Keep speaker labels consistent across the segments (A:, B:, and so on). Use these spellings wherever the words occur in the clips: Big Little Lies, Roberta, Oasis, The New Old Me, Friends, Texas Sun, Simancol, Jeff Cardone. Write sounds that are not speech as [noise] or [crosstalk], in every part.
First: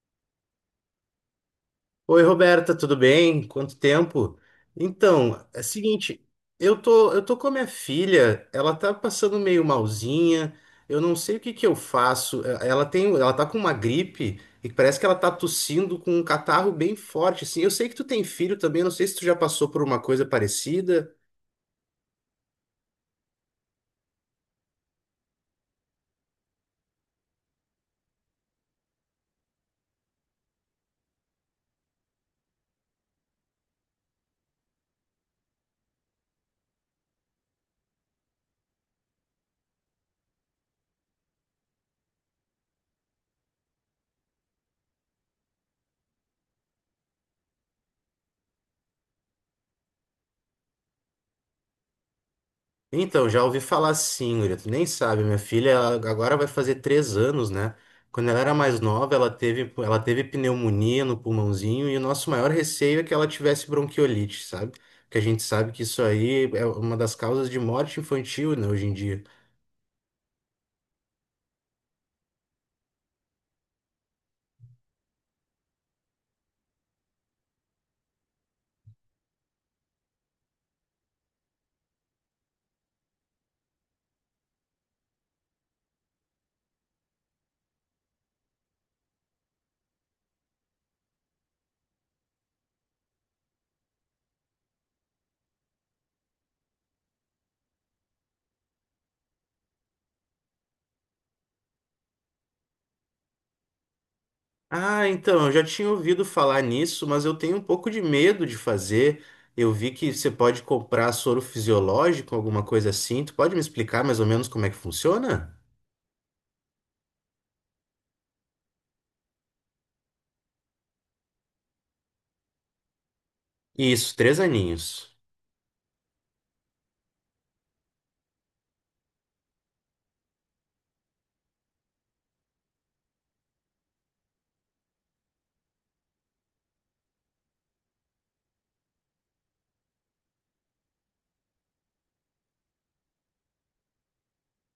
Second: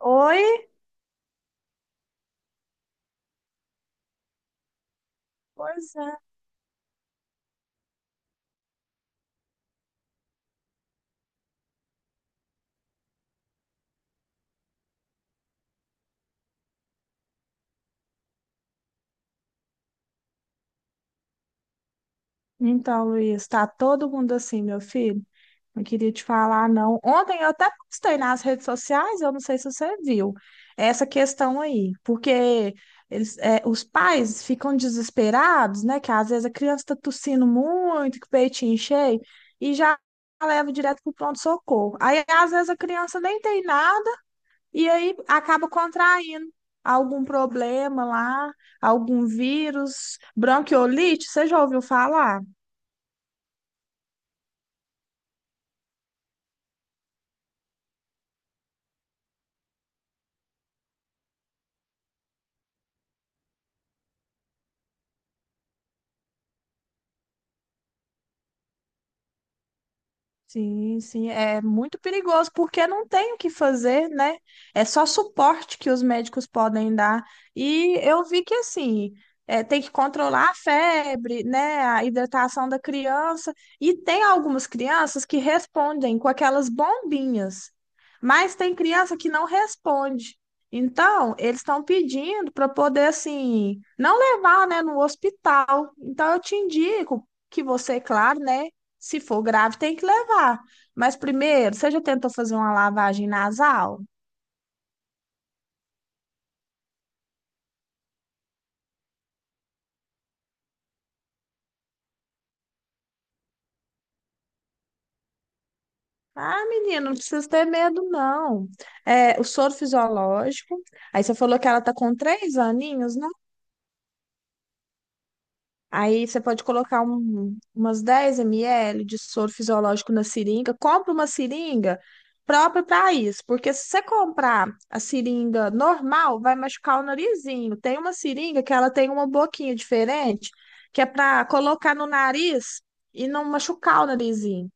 A: Oi?
B: Oi, Roberta, tudo bem? Quanto tempo? Então, é o
A: Pois é.
B: seguinte, eu tô com a minha filha, ela tá passando meio malzinha, eu não sei o que que eu faço. Ela tem, ela tá com uma gripe e parece que ela tá tossindo com um catarro bem forte, assim. Eu sei que tu tem filho também, não sei se tu já passou por uma coisa parecida.
A: Então, Luiz, tá todo mundo assim, meu filho? Não queria te falar, não. Ontem eu até postei nas redes sociais, eu não sei se você viu, essa questão aí, porque eles, é, os pais ficam desesperados, né? Que às vezes a criança tá tossindo muito, que o peitinho cheio, e já leva direto pro pronto-socorro. Aí, às vezes, a criança nem tem nada. E aí acaba contraindo algum problema lá, algum vírus, bronquiolite, você já ouviu falar?
B: Então, já ouvi falar sim, Guria. Tu nem sabe, minha filha ela agora vai fazer três anos, né? Quando ela era mais nova, ela teve pneumonia no pulmãozinho e o nosso maior receio é que ela tivesse bronquiolite, sabe? Porque a gente sabe que isso aí é uma das causas de morte infantil, né, hoje em dia.
A: Sim, sim, é muito perigoso porque não tem o que fazer, né? É só suporte que os médicos podem dar. E eu vi que assim, é, tem que controlar a febre, né? A hidratação da criança. E tem algumas crianças que respondem com aquelas bombinhas, mas tem criança que não responde. Então, eles estão pedindo para poder assim, não levar, né, no hospital. Então, eu te indico que você, claro, né? Se for grave, tem que levar. Mas primeiro, você já tentou fazer uma lavagem nasal?
B: Ah, então, eu já tinha ouvido falar nisso, mas eu tenho um pouco de medo de fazer. Eu vi que você pode comprar soro fisiológico, alguma coisa assim. Tu pode me explicar mais ou menos como é que funciona?
A: Ah, menina, não precisa ter medo, não. É, o soro fisiológico. Aí você falou que ela tá com 3 aninhos.
B: Isso, três aninhos.
A: Aí você pode colocar umas 10 ml de soro fisiológico na seringa. Compra uma seringa própria para isso, porque se você comprar a seringa normal, vai machucar o narizinho. Tem uma seringa que ela tem uma boquinha diferente, que é para colocar no nariz e não machucar o narizinho.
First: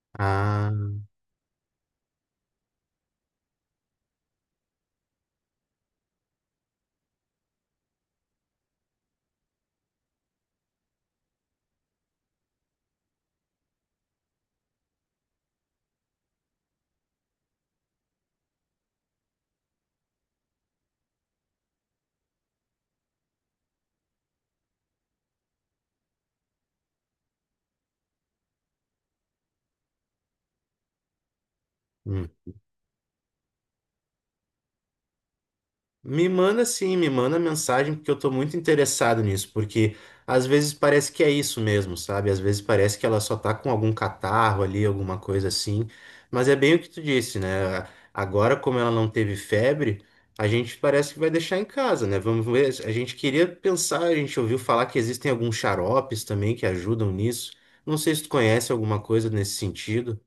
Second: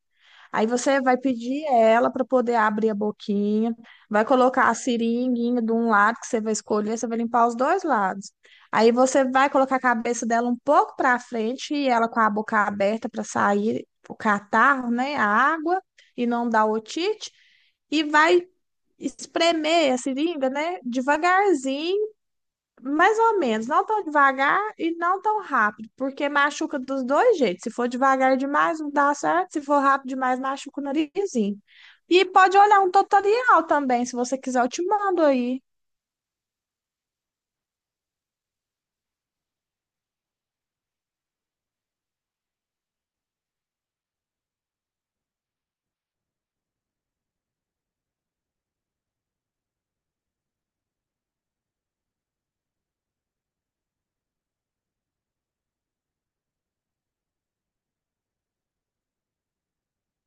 A: Aí
B: Ah.
A: você vai pedir ela para poder abrir a boquinha, vai colocar a seringuinha de um lado que você vai escolher, você vai limpar os dois lados. Aí você vai colocar a cabeça dela um pouco para frente e ela com a boca aberta para sair o catarro, né, a água e não dar otite e vai espremer a seringa, né, devagarzinho, mais ou menos, não tão devagar e não tão rápido, porque machuca dos dois jeitos. Se for devagar demais, não dá certo. Se for rápido demais, machuca o narizinho. E
B: Hum.
A: pode olhar um tutorial também, se você quiser, eu te mando aí.
B: Me manda sim, me manda mensagem, porque eu tô muito interessado nisso, porque às vezes parece que é isso mesmo, sabe? Às vezes parece que ela só tá com algum catarro ali, alguma coisa assim, mas é bem o que tu disse, né? Agora, como ela não teve febre, a gente parece que vai deixar em casa, né? Vamos ver, a gente queria pensar, a gente ouviu falar que existem alguns xaropes também que ajudam nisso. Não sei se tu conhece alguma coisa nesse sentido.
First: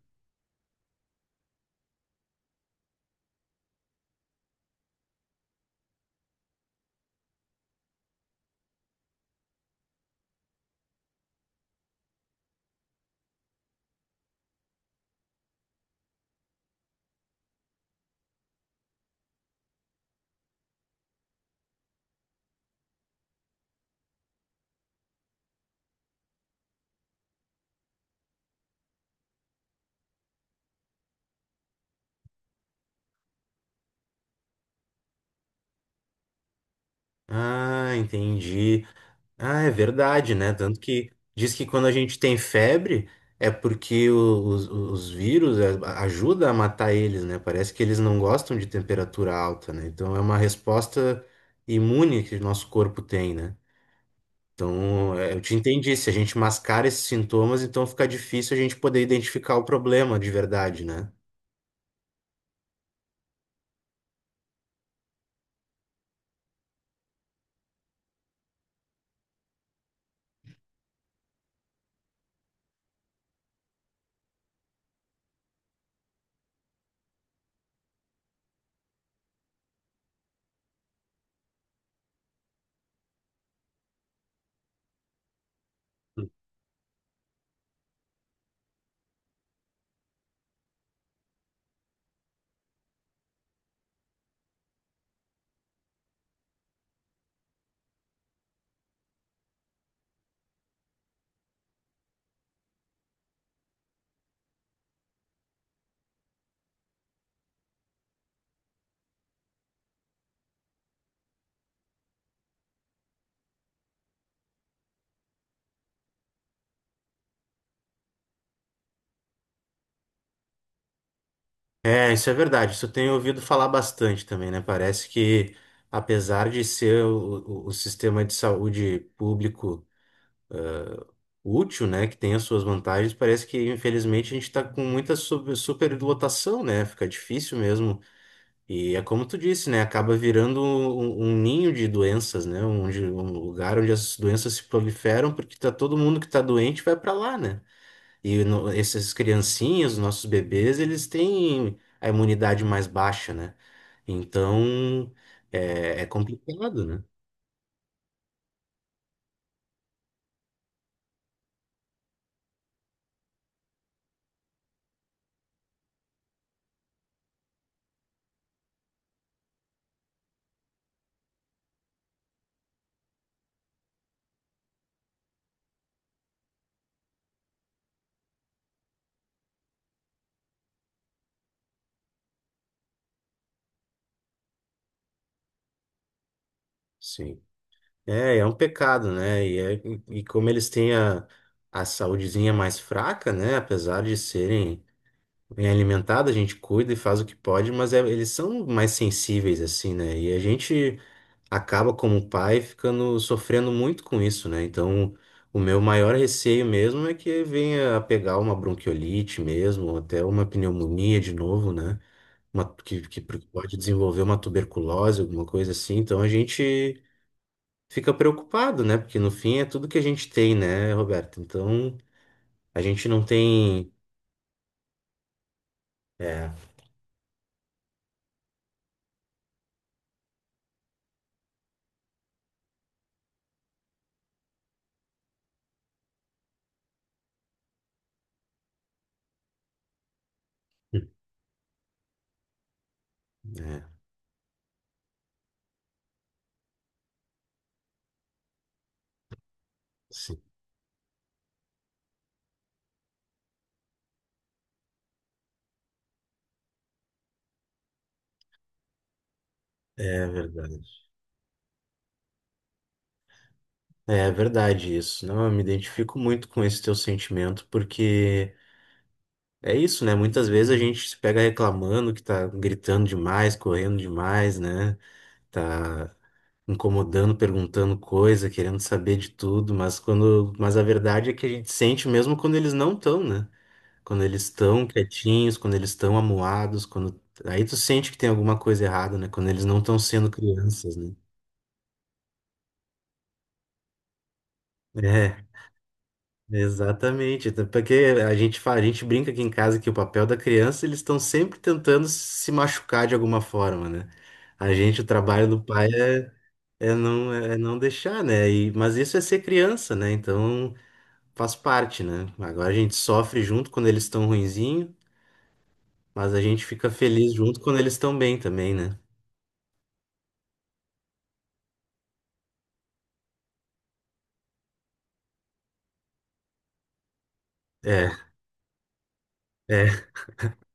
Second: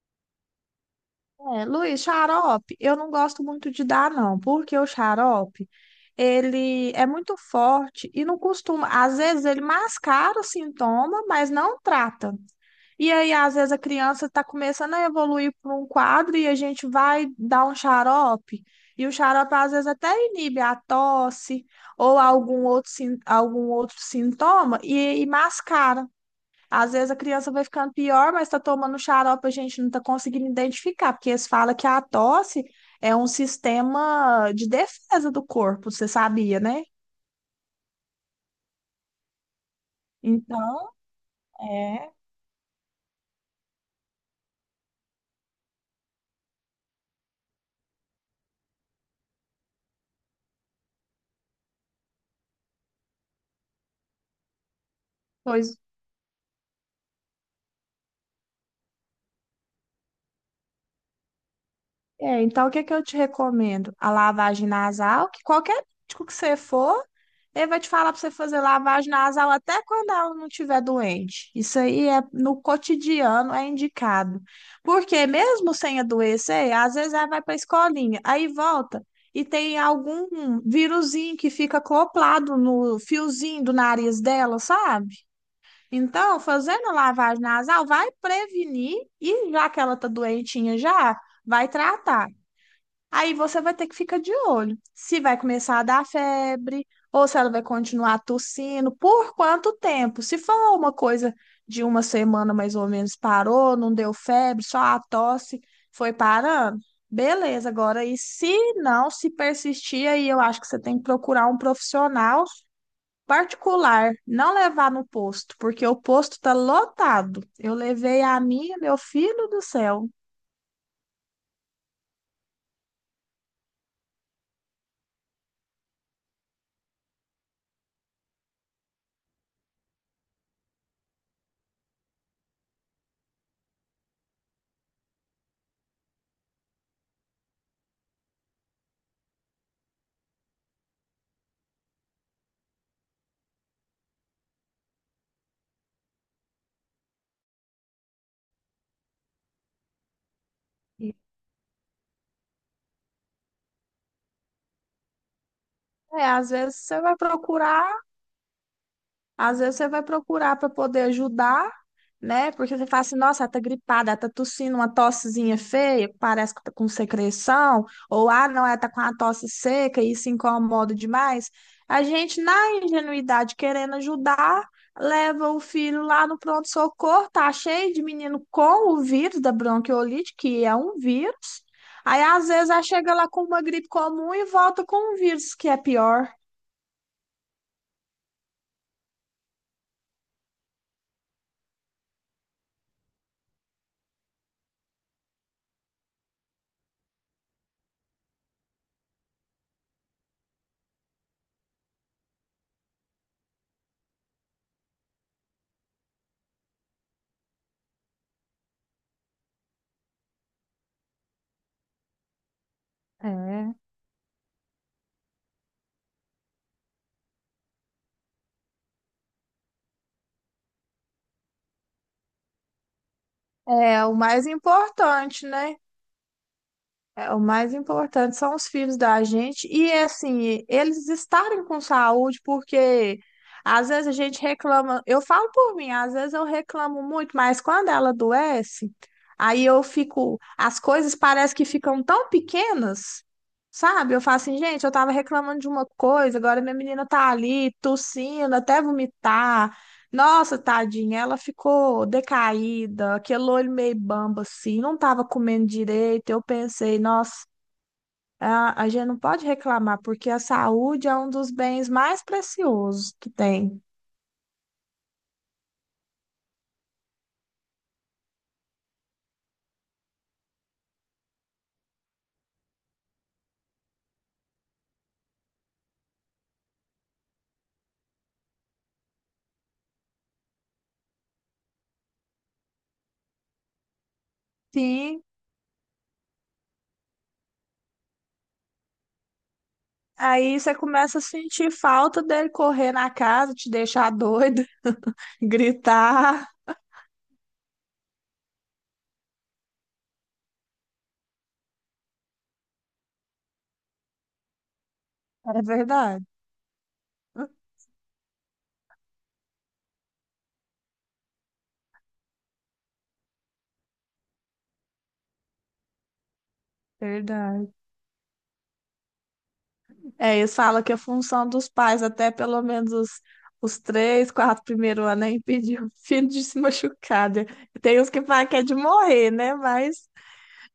A: É, Luiz, xarope, eu não gosto muito de dar, não, porque o xarope, ele é muito forte e não costuma. Às vezes ele mascara o sintoma, mas não trata. E aí, às vezes, a criança está começando a evoluir para um quadro e a gente vai dar um xarope. E o xarope, às vezes, até inibe a tosse ou algum outro, algum outro sintoma e mascara. Às vezes a criança vai ficando pior, mas está tomando xarope, a gente não está conseguindo identificar, porque eles falam que a tosse é um sistema de defesa do corpo, você sabia, né?
B: Ah, entendi. Ah, é verdade, né? Tanto
A: Então,
B: que diz que quando a
A: é,
B: gente tem febre é porque os vírus é, ajuda a matar eles, né? Parece que eles não gostam de temperatura alta, né? Então é uma resposta imune que o nosso corpo tem, né? Então, é, eu te
A: pois
B: entendi. Se a gente mascara esses sintomas, então fica difícil a gente poder identificar o problema de verdade, né?
A: é, então o que é que eu te recomendo? A lavagem nasal, que qualquer médico que você for, ele vai te falar para você fazer lavagem nasal até quando ela não estiver doente. Isso aí é no cotidiano, é indicado. Porque mesmo sem adoecer, às vezes ela vai para a escolinha, aí volta e tem algum vírusinho que fica acoplado no fiozinho do nariz dela, sabe? Então, fazendo a lavagem nasal vai prevenir e já que ela tá doentinha já, vai tratar. Aí você vai ter que ficar de olho se vai começar a dar febre ou se ela vai continuar tossindo, por quanto tempo. Se for uma coisa de uma semana mais ou menos, parou, não deu febre, só a tosse foi parando, beleza. Agora, e se não, se persistir, aí eu acho que você tem que procurar um profissional particular, não levar no posto, porque o posto está lotado. Eu levei a minha, meu filho do céu.
B: É, isso é verdade. Isso eu tenho ouvido falar bastante também, né? Parece que, apesar de ser o, o sistema de saúde público. Útil, né, que tem as suas vantagens, parece que infelizmente a gente está com muita superlotação, né? Fica difícil mesmo. E é como tu disse, né? Acaba virando um, um ninho de doenças, né? Onde, um lugar onde as doenças se proliferam, porque tá todo mundo que tá doente vai para lá, né? E no, essas criancinhas, os nossos bebês, eles têm a imunidade mais baixa, né? Então é, é
A: É, às vezes
B: complicado,
A: você
B: né?
A: vai procurar. Às vezes você vai procurar para poder ajudar, né? Porque você fala assim, nossa, ela tá gripada, ela tá tossindo uma tossezinha feia, parece que tá com secreção, ou ah, não, ela tá com uma tosse seca e isso incomoda demais. A gente, na ingenuidade, querendo ajudar, leva o filho lá no pronto-socorro, tá cheio de menino com o vírus da bronquiolite, que é um vírus. Aí, às vezes, ela chega lá com uma gripe comum e volta com um vírus que é pior.
B: Sim. É, é um pecado, né? E e como eles têm a saúdezinha mais fraca, né? Apesar de serem bem alimentados, a gente cuida e faz o que pode, mas é- eles são mais sensíveis, assim, né? E a gente acaba, como pai, ficando sofrendo muito com isso, né? Então, o meu maior receio mesmo é que venha a pegar uma bronquiolite mesmo, ou até uma pneumonia de novo, né? Uma, que
A: É.
B: pode desenvolver uma tuberculose, alguma coisa assim. Então, a gente fica preocupado, né? Porque no fim é tudo que a gente tem, né, Roberto? Então, a gente não tem.
A: É o mais importante, né?
B: É,
A: É, o mais importante são os filhos da gente e assim, eles estarem com saúde, porque às vezes a gente reclama, eu falo por mim, às vezes eu reclamo muito, mas quando ela adoece, aí eu fico, as coisas parece que ficam tão pequenas,
B: é,
A: sabe? Eu falo assim, gente, eu tava reclamando de uma coisa, agora minha menina tá ali tossindo, até vomitar.
B: sim,
A: Nossa, tadinha, ela ficou decaída, aquele olho meio bamba assim, não estava comendo direito. Eu pensei, nossa, a gente não pode reclamar,
B: é
A: porque a
B: verdade.
A: saúde é um dos bens mais preciosos que tem.
B: É verdade isso. Não, eu me identifico muito com esse teu sentimento, porque é isso, né? Muitas vezes a gente se pega reclamando que tá gritando demais, correndo demais, né? Tá incomodando, perguntando coisa, querendo saber de tudo, mas quando, mas a verdade é que a gente sente mesmo quando eles não estão, né? Quando eles estão
A: Sim,
B: quietinhos, quando eles estão amuados, quando aí tu sente que tem alguma coisa errada, né? Quando eles não estão sendo
A: aí você
B: crianças, né?
A: começa a sentir falta dele correr na casa, te deixar doido, [laughs]
B: É,
A: gritar.
B: exatamente. Até porque a gente fala, a gente brinca aqui em casa que o papel da criança, eles estão sempre tentando se machucar de alguma forma, né? A gente, o trabalho do
A: É
B: pai
A: verdade,
B: é, é não deixar, né? E, mas isso é ser criança, né? Então faz parte, né? Agora a gente sofre junto quando eles estão ruinzinho, mas a gente fica feliz junto
A: verdade.
B: quando eles estão bem também, né?
A: É, eles falam que a função dos pais, até pelo menos os 3, 4 primeiros anos, é impedir o filho de se machucar, né? Tem uns que
B: É.
A: falam que é de morrer, né?
B: É.
A: Mas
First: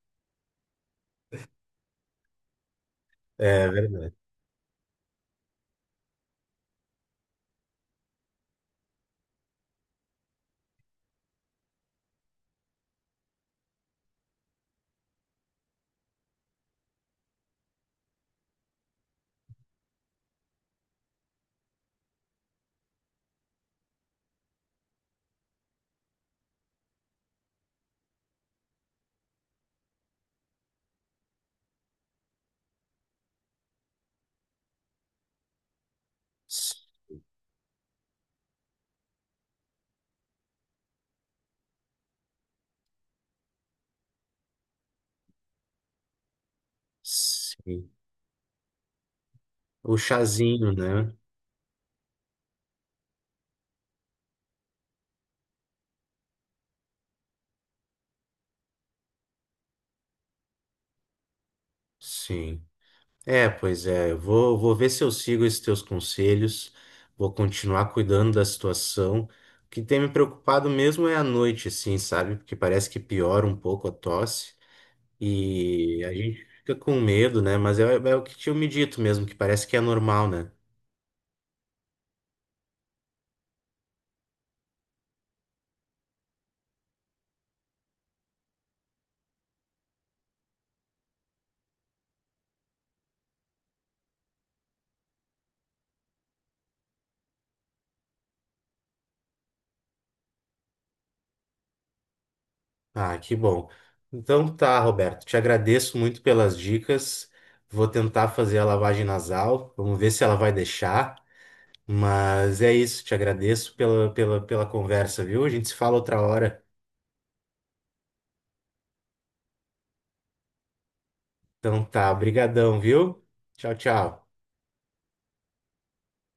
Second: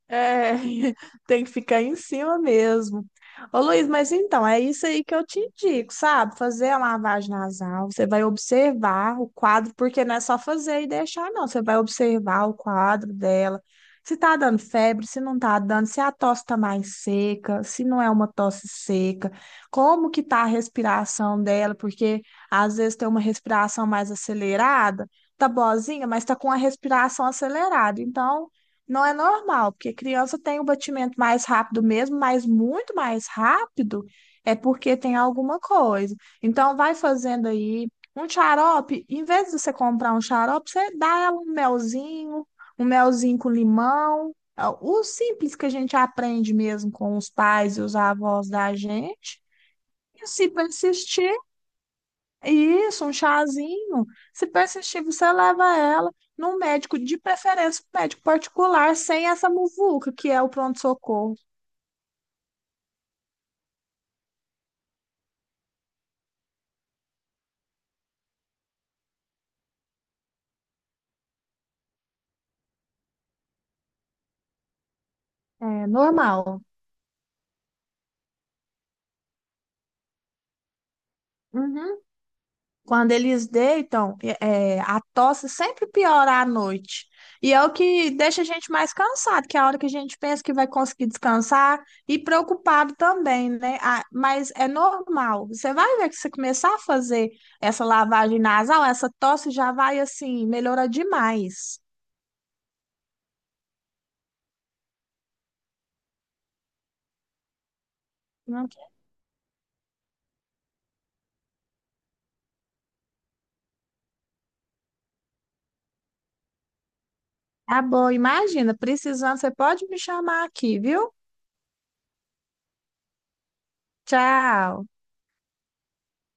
A: é, [laughs] tem que ficar em cima mesmo. Ô
B: É,
A: Luiz,
B: ver-
A: mas então, é isso aí que eu te indico, sabe? Fazer a lavagem nasal, você vai observar o quadro, porque não é só fazer e deixar, não. Você vai observar o quadro dela, se tá dando febre, se não tá dando, se a tosse tá mais seca, se não é uma tosse seca, como que tá a respiração dela, porque às vezes tem uma respiração mais acelerada, tá boazinha, mas tá com a respiração acelerada, então não é normal, porque criança tem o batimento mais rápido mesmo, mas muito mais rápido é porque tem alguma coisa. Então, vai fazendo aí um xarope. Em vez de você comprar um xarope, você dá ela um melzinho com limão. É o simples que a gente aprende mesmo com os pais e
B: sim.
A: os avós da gente.
B: O
A: E se
B: chazinho, né?
A: persistir, isso, um chazinho. Se persistir, você leva ela num médico, de preferência, um médico particular, sem essa muvuca, que é o pronto-socorro.
B: Sim. É, pois é. Vou ver se eu sigo esses teus conselhos. Vou continuar cuidando da situação. O que tem me preocupado mesmo é a noite, assim, sabe? Porque parece que piora um pouco a tosse.
A: É
B: E a gente
A: normal.
B: fica com medo, né? Mas é, é o que tinha me dito mesmo, que parece que é normal, né?
A: Uhum. Quando eles deitam, é, é, a tosse sempre piora à noite. E é o que deixa a gente mais cansado, que é a hora que a gente pensa que vai conseguir descansar e preocupado também, né? Ah, mas é normal. Você vai ver que você começar a fazer essa lavagem nasal, essa tosse já vai assim, melhora demais.
B: Ah, que bom. Então tá, Roberto, te agradeço muito pelas dicas. Vou tentar fazer a
A: Não.
B: lavagem nasal, vamos ver se ela vai deixar. Mas é isso, te agradeço pela conversa, viu? A gente se fala outra hora.
A: Tá bom, imagina, precisando, você pode me chamar aqui, viu?
B: Então tá, brigadão, viu? Tchau, tchau.
A: Tchau.